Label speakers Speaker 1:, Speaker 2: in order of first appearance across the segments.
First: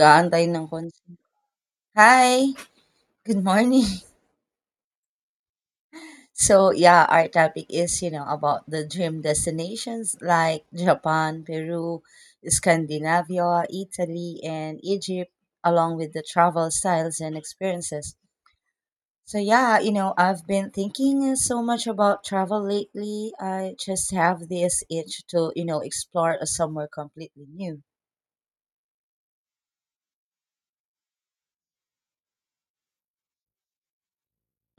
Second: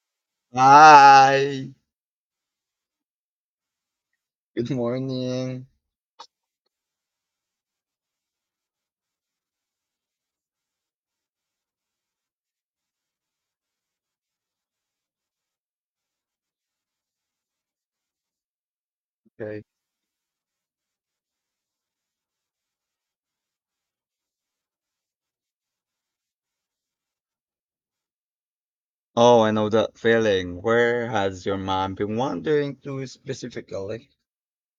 Speaker 1: Kaantay ng konse.
Speaker 2: Hi.
Speaker 1: Hi, good morning.
Speaker 2: Good morning.
Speaker 1: So, yeah, our topic is, about the dream destinations like Japan, Peru, Scandinavia, Italy, and Egypt, along with the travel styles and experiences. So,
Speaker 2: Okay.
Speaker 1: yeah, I've been thinking so much about travel lately. I just have this itch to, explore somewhere completely new.
Speaker 2: Oh, I know that feeling. Where has your mind been wandering to specifically?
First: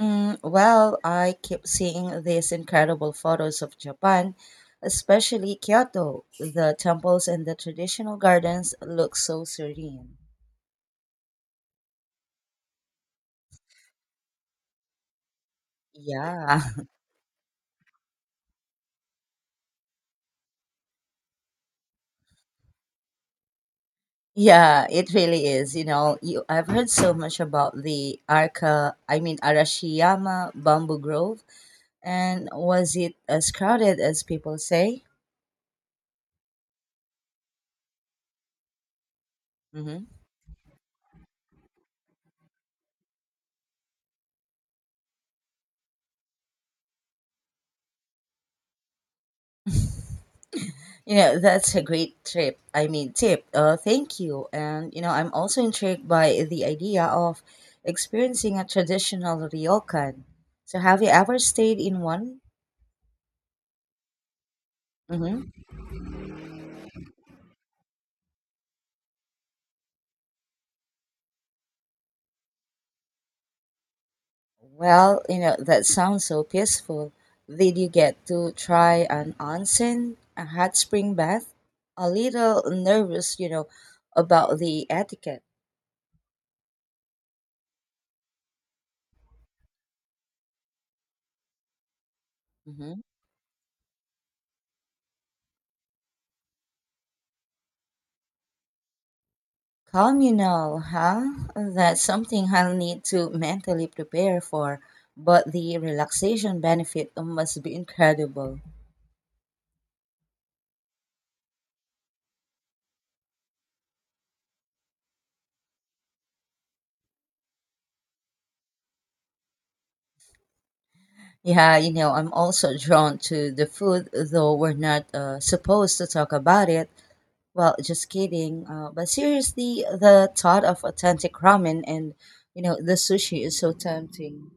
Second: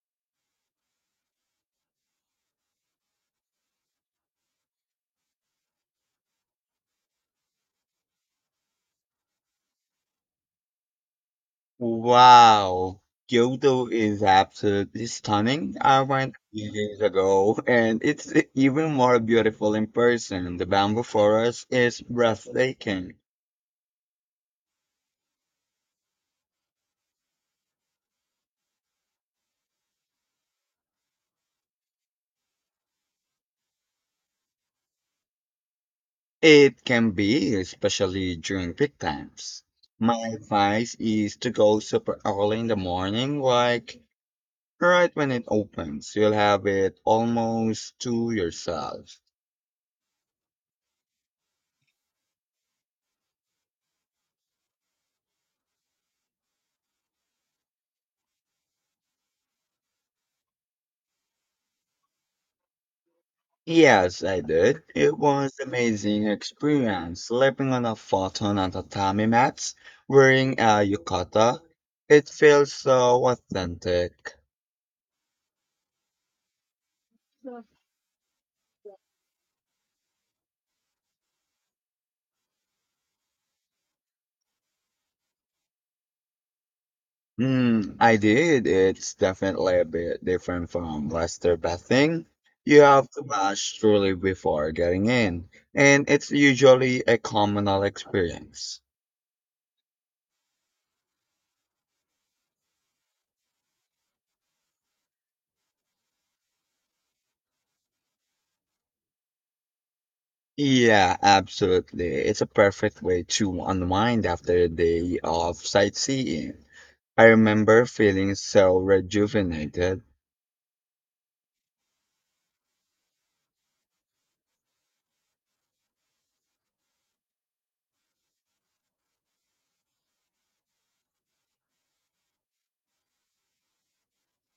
Speaker 1: Well, I keep seeing these incredible photos of Japan, especially Kyoto. The temples and the traditional gardens look so serene.
Speaker 2: Wow. Kyoto is absolutely stunning. I went
Speaker 1: Yeah.
Speaker 2: years ago, and it's even more beautiful in person. The bamboo forest is breathtaking.
Speaker 1: Yeah, it really is. I've heard so much about the Arca, I mean Arashiyama Bamboo Grove, and was it as crowded as people say?
Speaker 2: It can be, especially during peak times.
Speaker 1: Hmm.
Speaker 2: My advice is to go super early in the morning, like right when it opens. You'll have it almost to yourself.
Speaker 1: That's a great tip. Thank you. And, I'm also intrigued by the idea of experiencing a traditional ryokan. So, have you ever stayed in one?
Speaker 2: Yes, I did. It was
Speaker 1: Hmm.
Speaker 2: amazing experience sleeping on a futon on tatami mats, wearing a yukata. It feels so authentic.
Speaker 1: Well, that sounds so peaceful. Did you get to try an onsen, a hot spring bath? A little nervous, about the etiquette.
Speaker 2: Mm, I did. It's definitely a bit different from Western bathing. You
Speaker 1: Mm-hmm.
Speaker 2: have to wash truly before getting in, and it's usually a communal experience.
Speaker 1: Communal, huh? That's something I'll need to mentally prepare for, but the relaxation benefit must be incredible.
Speaker 2: Yeah, absolutely. It's a perfect way to unwind after a day of sightseeing. I remember feeling so rejuvenated.
Speaker 1: Yeah, I'm also drawn to the food, though we're not supposed to talk about it. Well, just kidding. But seriously, the thought of authentic ramen and, the sushi is so tempting.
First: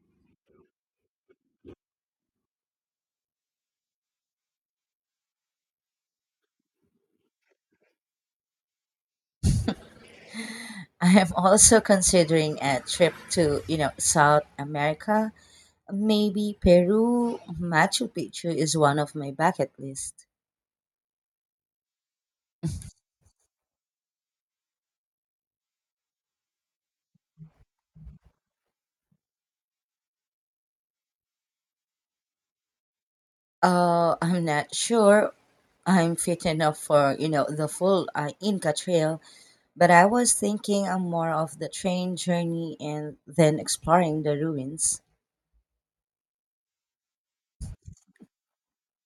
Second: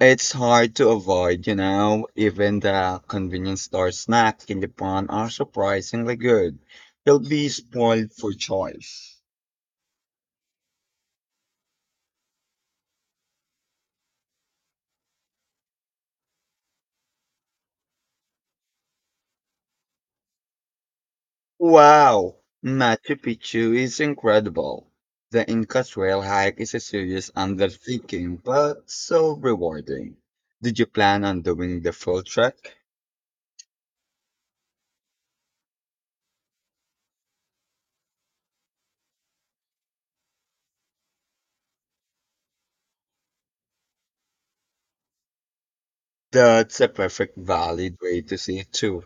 Speaker 2: It's hard to avoid, you know, even the convenience store snacks in Japan are surprisingly good. You'll be spoiled for choice.
Speaker 1: I am also considering a trip to, South America. Maybe Peru Machu Picchu is one of my bucket list.
Speaker 2: Wow, Machu Picchu is incredible. The Inca Trail hike is a serious undertaking, but so rewarding. Did you plan on doing the full trek?
Speaker 1: I'm not sure I'm fit enough for, the full Inca Trail, but I was thinking more of the train journey and then exploring the ruins.
Speaker 2: That's a perfect valid way to see it too.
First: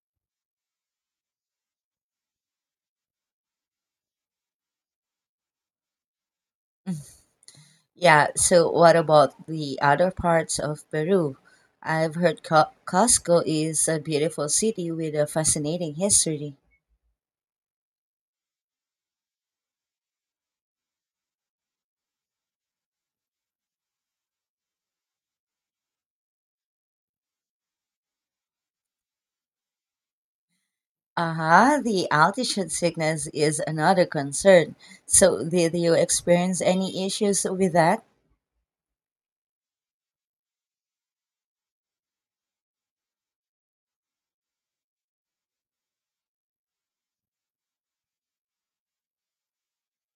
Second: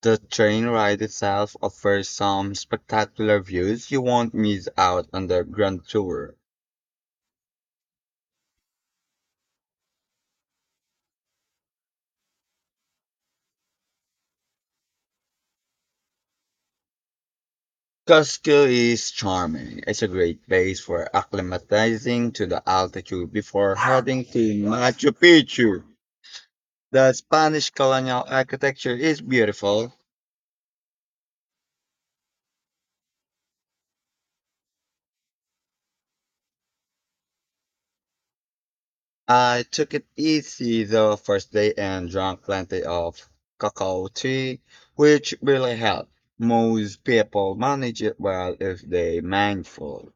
Speaker 2: The train ride itself offers some spectacular views. You won't miss out on the grand tour.
Speaker 1: Yeah, so what about the other parts of Peru? I've heard Cusco is a beautiful city with a fascinating history.
Speaker 2: Cusco is charming. It's a great place for acclimatizing to the altitude before heading to Machu Picchu. The Spanish colonial architecture is beautiful.
Speaker 1: Uh-huh, the altitude sickness is another concern. So, did you experience any issues with that?
Speaker 2: I took it easy the first day and drank plenty of cacao tea, which really helped. Most people manage it well if they mindful.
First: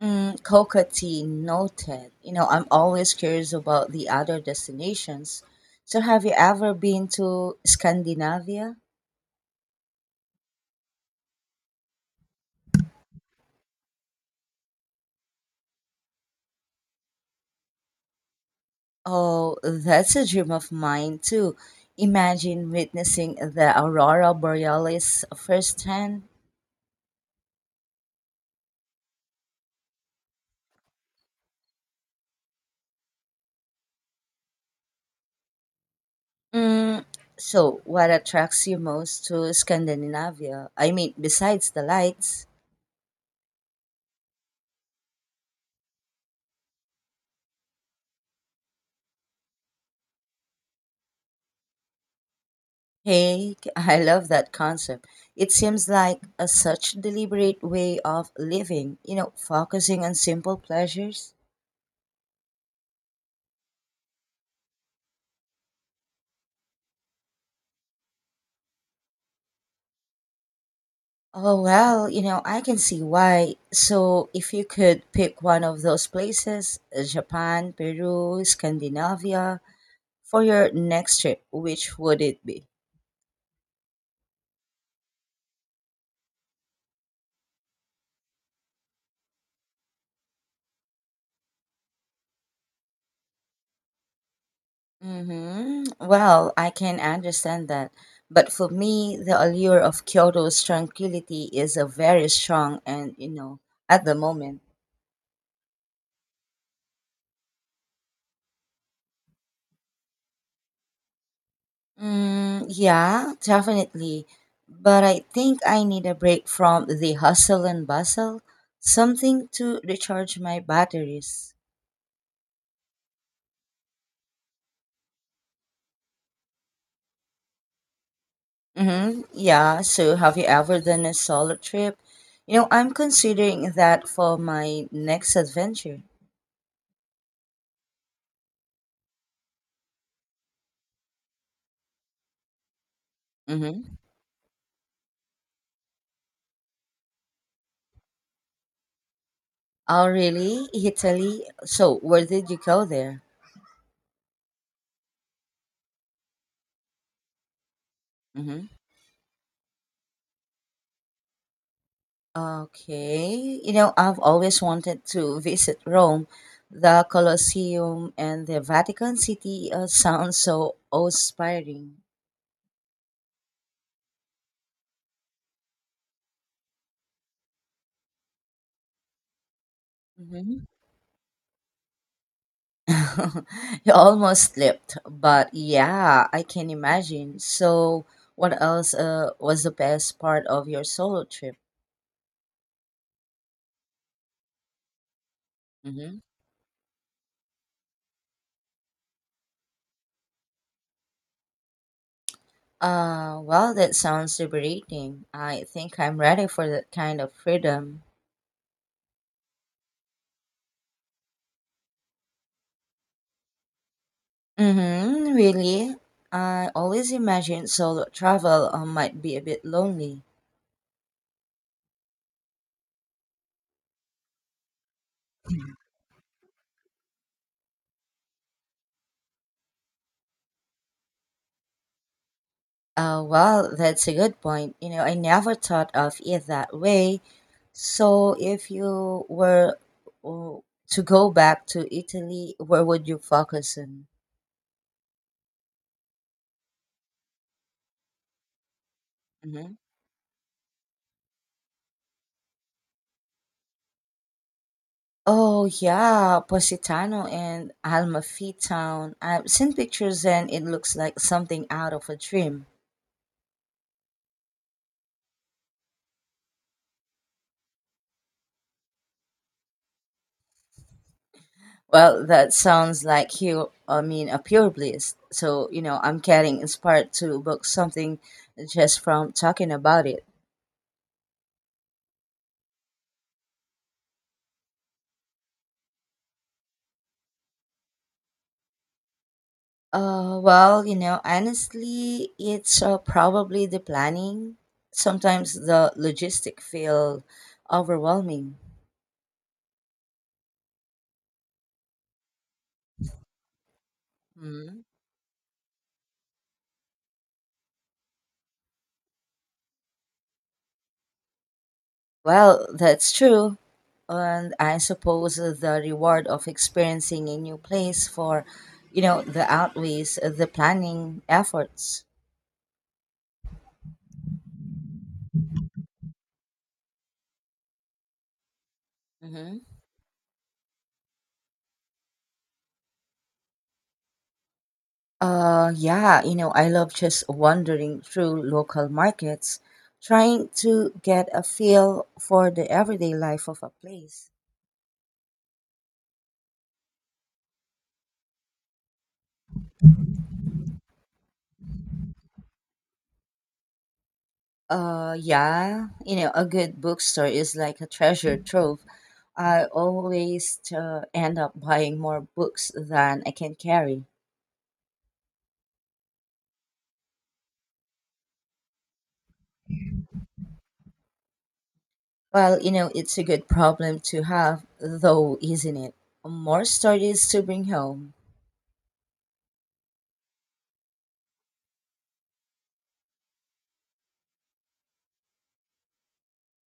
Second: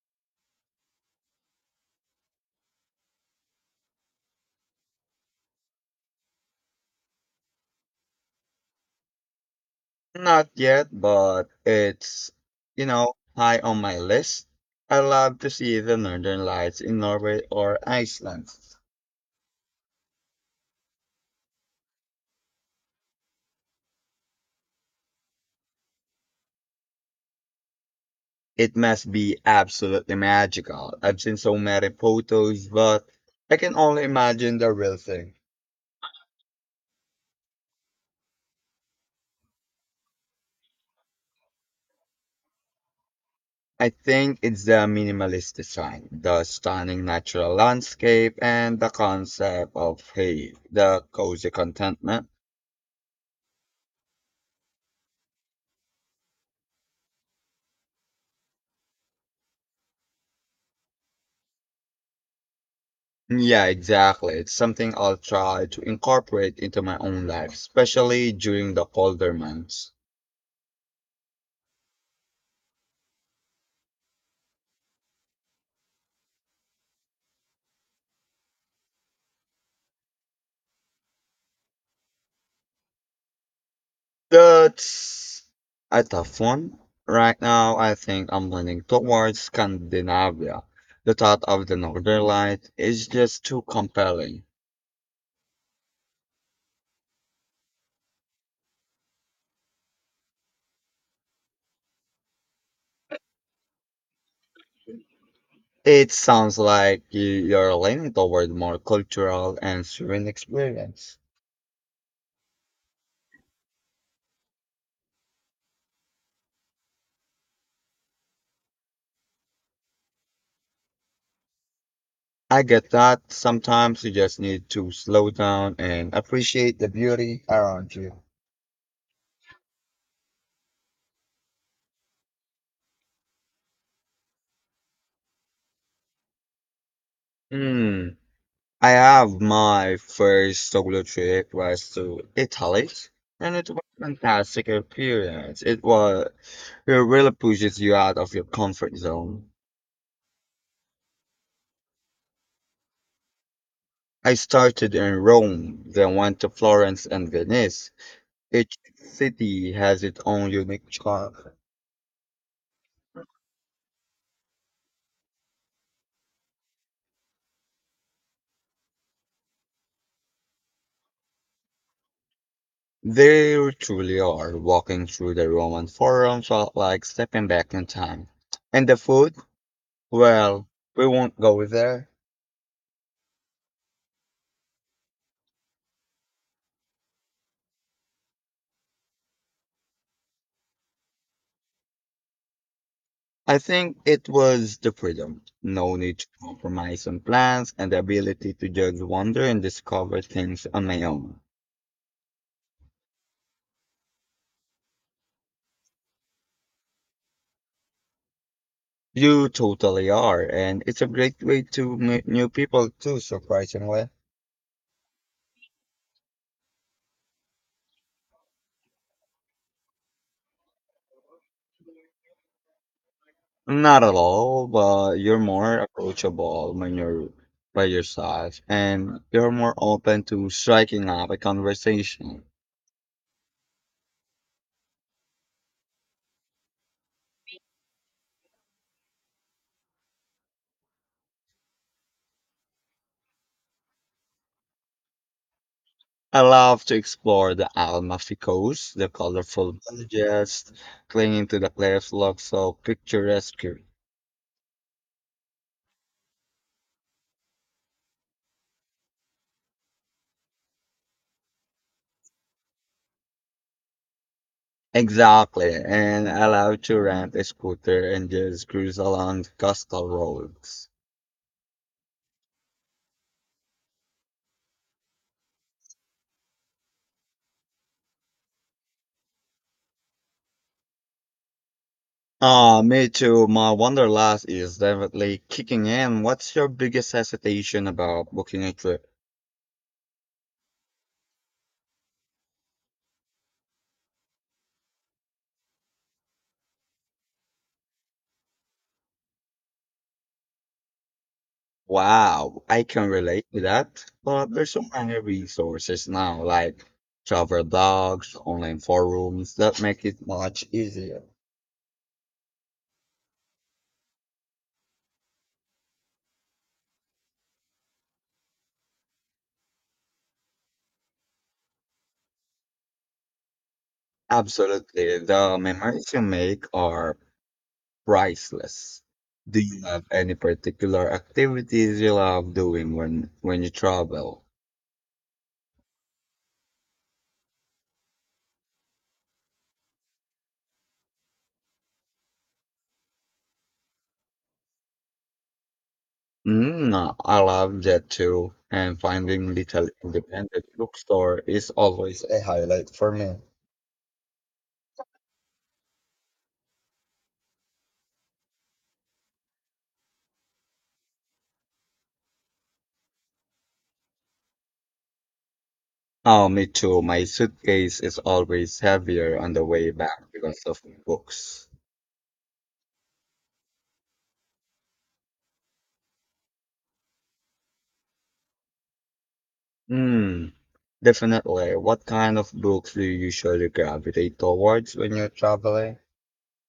Speaker 1: Kokati noted. I'm always curious about the other destinations. So, have you ever been to Scandinavia?
Speaker 2: Not yet, but it's, you know, high on my list. I love to see the northern lights in Norway or Iceland.
Speaker 1: Oh, that's a dream of mine too. Imagine witnessing the aurora borealis firsthand.
Speaker 2: It must be absolutely magical. I've seen so many photos, but I can only imagine the real thing.
Speaker 1: Mm, so, what attracts you most to Scandinavia? I mean, besides the lights.
Speaker 2: I think it's the minimalist design, the stunning natural landscape, and the concept of, hey, the cozy contentment.
Speaker 1: Hey, I love that concept. It seems like a such deliberate way of living, focusing on simple pleasures.
Speaker 2: Yeah, exactly. It's something I'll try to incorporate into my own life, especially during the colder months.
Speaker 1: Oh, well, I can see why. So, if you could pick one of those places, Japan, Peru, Scandinavia, for your next trip, which would it be?
Speaker 2: That's a tough one. Right now, I think I'm leaning towards Scandinavia. The thought of the Northern Light is just too compelling.
Speaker 1: Mm-hmm. Well, I can understand that. But for me, the allure of Kyoto's tranquility is a very strong and, at the moment.
Speaker 2: It sounds like you're leaning toward more cultural and serene experience.
Speaker 1: Mm, yeah, definitely. But I think I need a break from the hustle and bustle, something to recharge my batteries.
Speaker 2: I get that. Sometimes you just need to slow down and appreciate the beauty around you.
Speaker 1: Mm-hmm. Yeah, so have you ever done a solo trip? I'm considering that for my next adventure.
Speaker 2: Hmm. I have my first solo trip was to Italy, and it was
Speaker 1: Mm-hmm.
Speaker 2: a fantastic experience. It was it really pushes you out of your comfort zone.
Speaker 1: Oh, really? Italy? So, where did you go there?
Speaker 2: I started in Rome, then went to Florence and Venice.
Speaker 1: Mm-hmm.
Speaker 2: Each city has its own unique charm.
Speaker 1: Okay, I've always wanted to visit Rome. The Colosseum and the Vatican City sound so awe-inspiring.
Speaker 2: They truly are. Walking through the Roman Forum felt like stepping back in time. And the food?
Speaker 1: Mhm.
Speaker 2: Well, we won't go there.
Speaker 1: You almost slipped, but yeah, I can imagine. So, what else was the best part of your solo trip?
Speaker 2: I think it was the freedom, no
Speaker 1: Hmm.
Speaker 2: need to compromise on plans, and the ability to just wander and discover things on my own.
Speaker 1: Well, that sounds liberating. I think I'm ready for that kind of freedom.
Speaker 2: You totally are, and it's a great way to meet new people too, surprisingly.
Speaker 1: Mm-hmm, really? I always imagined solo travel might be a bit lonely.
Speaker 2: Not at all, but you're more approachable when you're by yourself, and you're more open to striking up a conversation.
Speaker 1: Well, that's a good point. I never thought of it that way. So, if you were uh, to go back to Italy, where would you focus on?
Speaker 2: I love to explore the Amalfi Coast. The
Speaker 1: Mm-hmm.
Speaker 2: colorful villages clinging to the cliffs look so picturesque.
Speaker 1: Oh, yeah, Positano and Amalfi Town. I've seen pictures and it looks like something out of a dream.
Speaker 2: Exactly, and I love to rent a scooter and just cruise along the coastal roads.
Speaker 1: Well, that sounds like a pure bliss. So, I'm getting inspired to book something just from talking about it.
Speaker 2: Ah, me too. My wanderlust is definitely kicking in. What's your biggest hesitation about booking a trip?
Speaker 1: Well, honestly, it's probably the planning. Sometimes the logistic feel overwhelming.
Speaker 2: Wow, I can relate to that. But there's so
Speaker 1: Hmm.
Speaker 2: many resources now, like travel blogs, online forums that make it much easier.
Speaker 1: Well, that's true. And I suppose the reward of experiencing a new place for, the outweighs the planning efforts.
Speaker 2: Absolutely, the memories you make are priceless. Do
Speaker 1: Hmm.
Speaker 2: you have any particular activities you love doing when you travel?
Speaker 1: Yeah, I love just wandering through local markets, trying to get a feel for the everyday life of a place.
Speaker 2: Mm, I love that too, and finding little independent bookstore is always a highlight for me.
Speaker 1: Yeah, a good bookstore is like a treasure trove. I always end up buying more books than I can carry.
Speaker 2: Oh, me too. My suitcase is always heavier on the way back because of books.
Speaker 1: Well, it's a good problem to have, though, isn't it? More stories to bring home.
Speaker 2: Hmm, definitely. What kind of books do you usually gravitate towards when you're traveling?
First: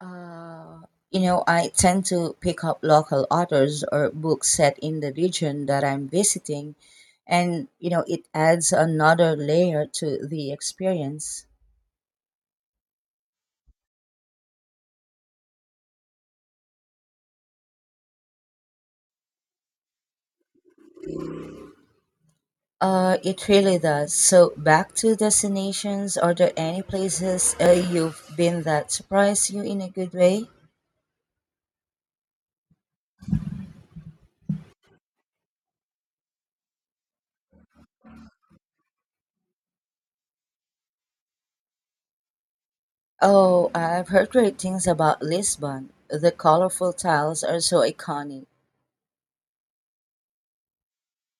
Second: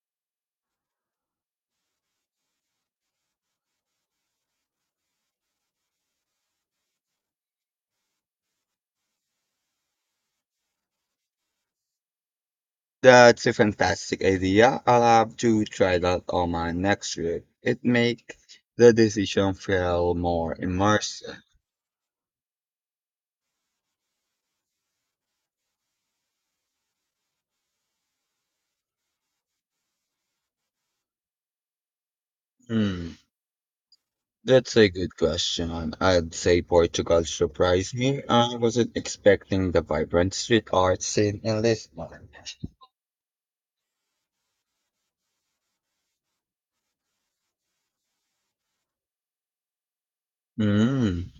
Speaker 1: Uh, I tend to pick up local authors or books set in the region that I'm visiting, and it adds another layer to the experience.
Speaker 2: That's a fantastic idea. I'll have to try that on my next trip. It makes the decision feel more immersive.
Speaker 1: It really does. So, back to destinations. Are there any places you've been that surprised you in a good way?
Speaker 2: Hmm, that's a good question. I'd say Portugal surprised me. I wasn't expecting the vibrant street art scene in Lisbon.
Speaker 1: Oh, I've heard great things about Lisbon. The colorful tiles are so iconic.
Speaker 2: Mm,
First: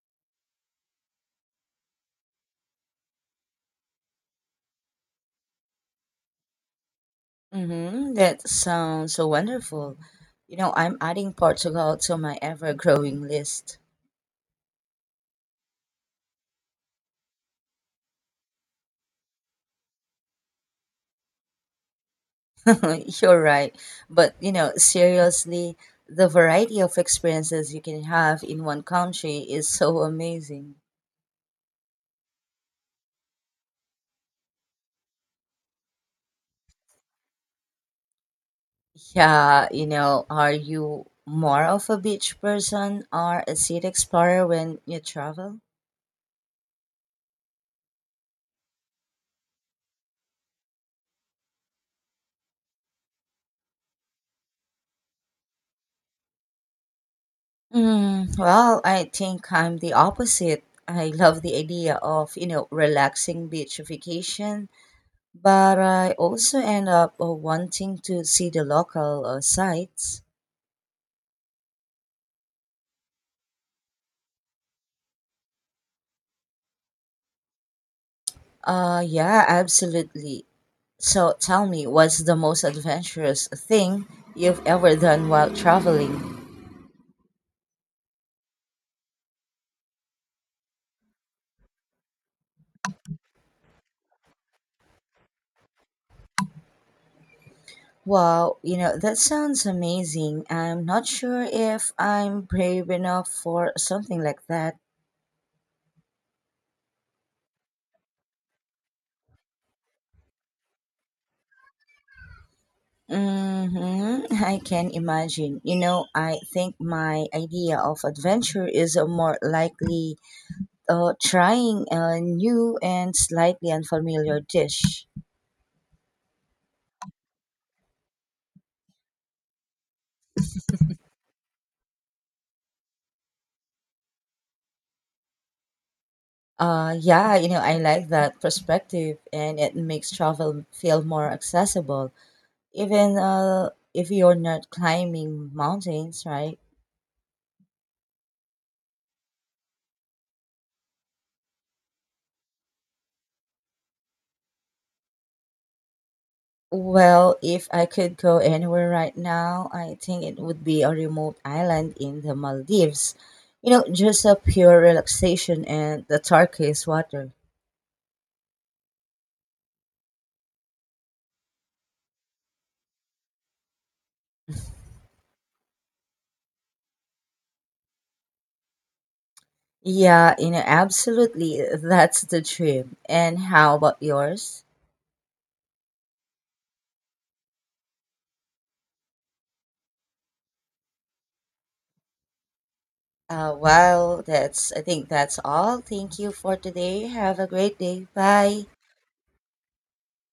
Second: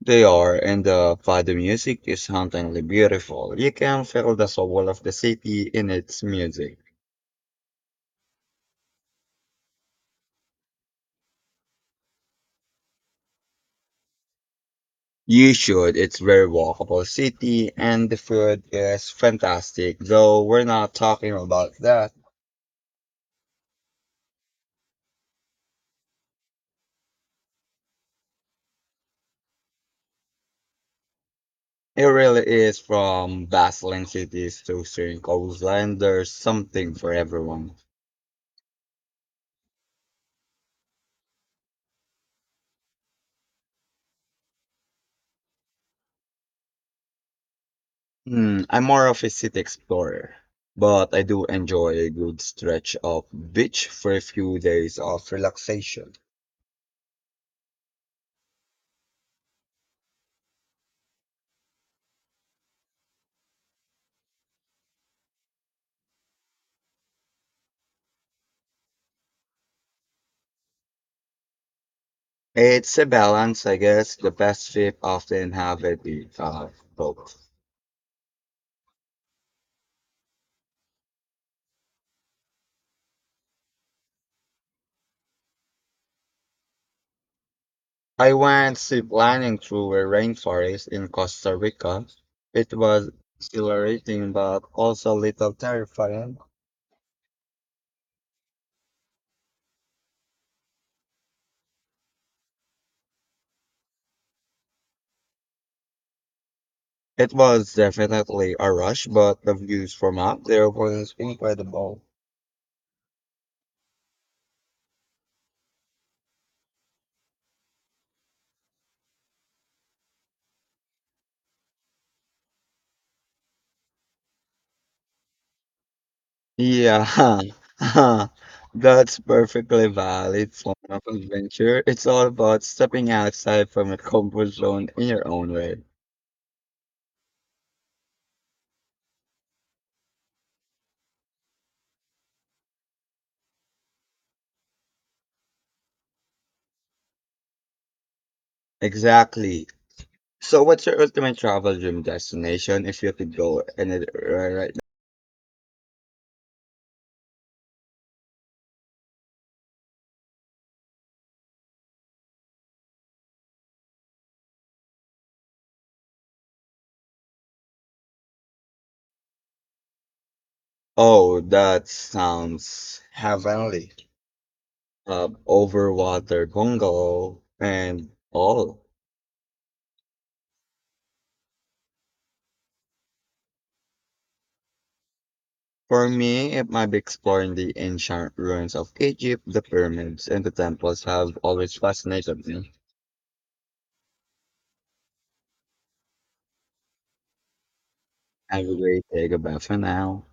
Speaker 2: they are, and the fado music is hauntingly beautiful. You can feel the soul of the city in its music.
Speaker 1: Mm-hmm. That sounds so wonderful. I'm adding Portugal to my ever-growing list.
Speaker 2: You should. It's very walkable city, and the food is fantastic. Though we're not talking about that.
Speaker 1: You're right. But, seriously, the variety of experiences you can have in one country is so amazing.
Speaker 2: It really is. From bustling cities to serene coastline, there's something for everyone.
Speaker 1: Yeah, are you more of a beach person or a city explorer when you travel?
Speaker 2: Hmm, I'm more of a city explorer, but I do enjoy a good stretch of beach for a few days of relaxation.
Speaker 1: Well, I think I'm the opposite. I love the idea of, relaxing beach vacation but I also end up wanting to see the local sites.
Speaker 2: It's a balance, I guess. The best trip often have a bit of both.
Speaker 1: Yeah, absolutely. So tell me, what's the most adventurous thing you've ever done while traveling?
Speaker 2: I went ziplining through a rainforest in Costa Rica. It was exhilarating, but also a little terrifying.
Speaker 1: Wow, that sounds amazing. I'm not sure if I'm brave enough for something like that.
Speaker 2: It was definitely a rush, but the views from up there was incredible.
Speaker 1: Mm-hmm. I can imagine. I think my idea of adventure is more likely trying a new and slightly unfamiliar dish.
Speaker 2: Yeah, that's perfectly valid form of adventure. It's all about stepping outside from your comfort zone in your own way.
Speaker 1: Yeah, I like that perspective, and it makes travel feel more accessible, even if you're not climbing mountains, right?
Speaker 2: Exactly. So, what's your ultimate travel dream destination if you could go anywhere right now?
Speaker 1: Well, if I could go anywhere right now, I think it would be a remote island in the Maldives. Just a pure relaxation and the turquoise water.
Speaker 2: Oh, that sounds heavenly. Over water, Congo, and all.
Speaker 1: Yeah, absolutely. That's the dream. And how about yours?
Speaker 2: For me, it might be exploring the ancient ruins of Egypt, the pyramids, and the temples have always fascinated me.
Speaker 1: Well, I think that's all. Thank you for today. Have a great day.
Speaker 2: I
Speaker 1: Bye.
Speaker 2: will take a bath for now.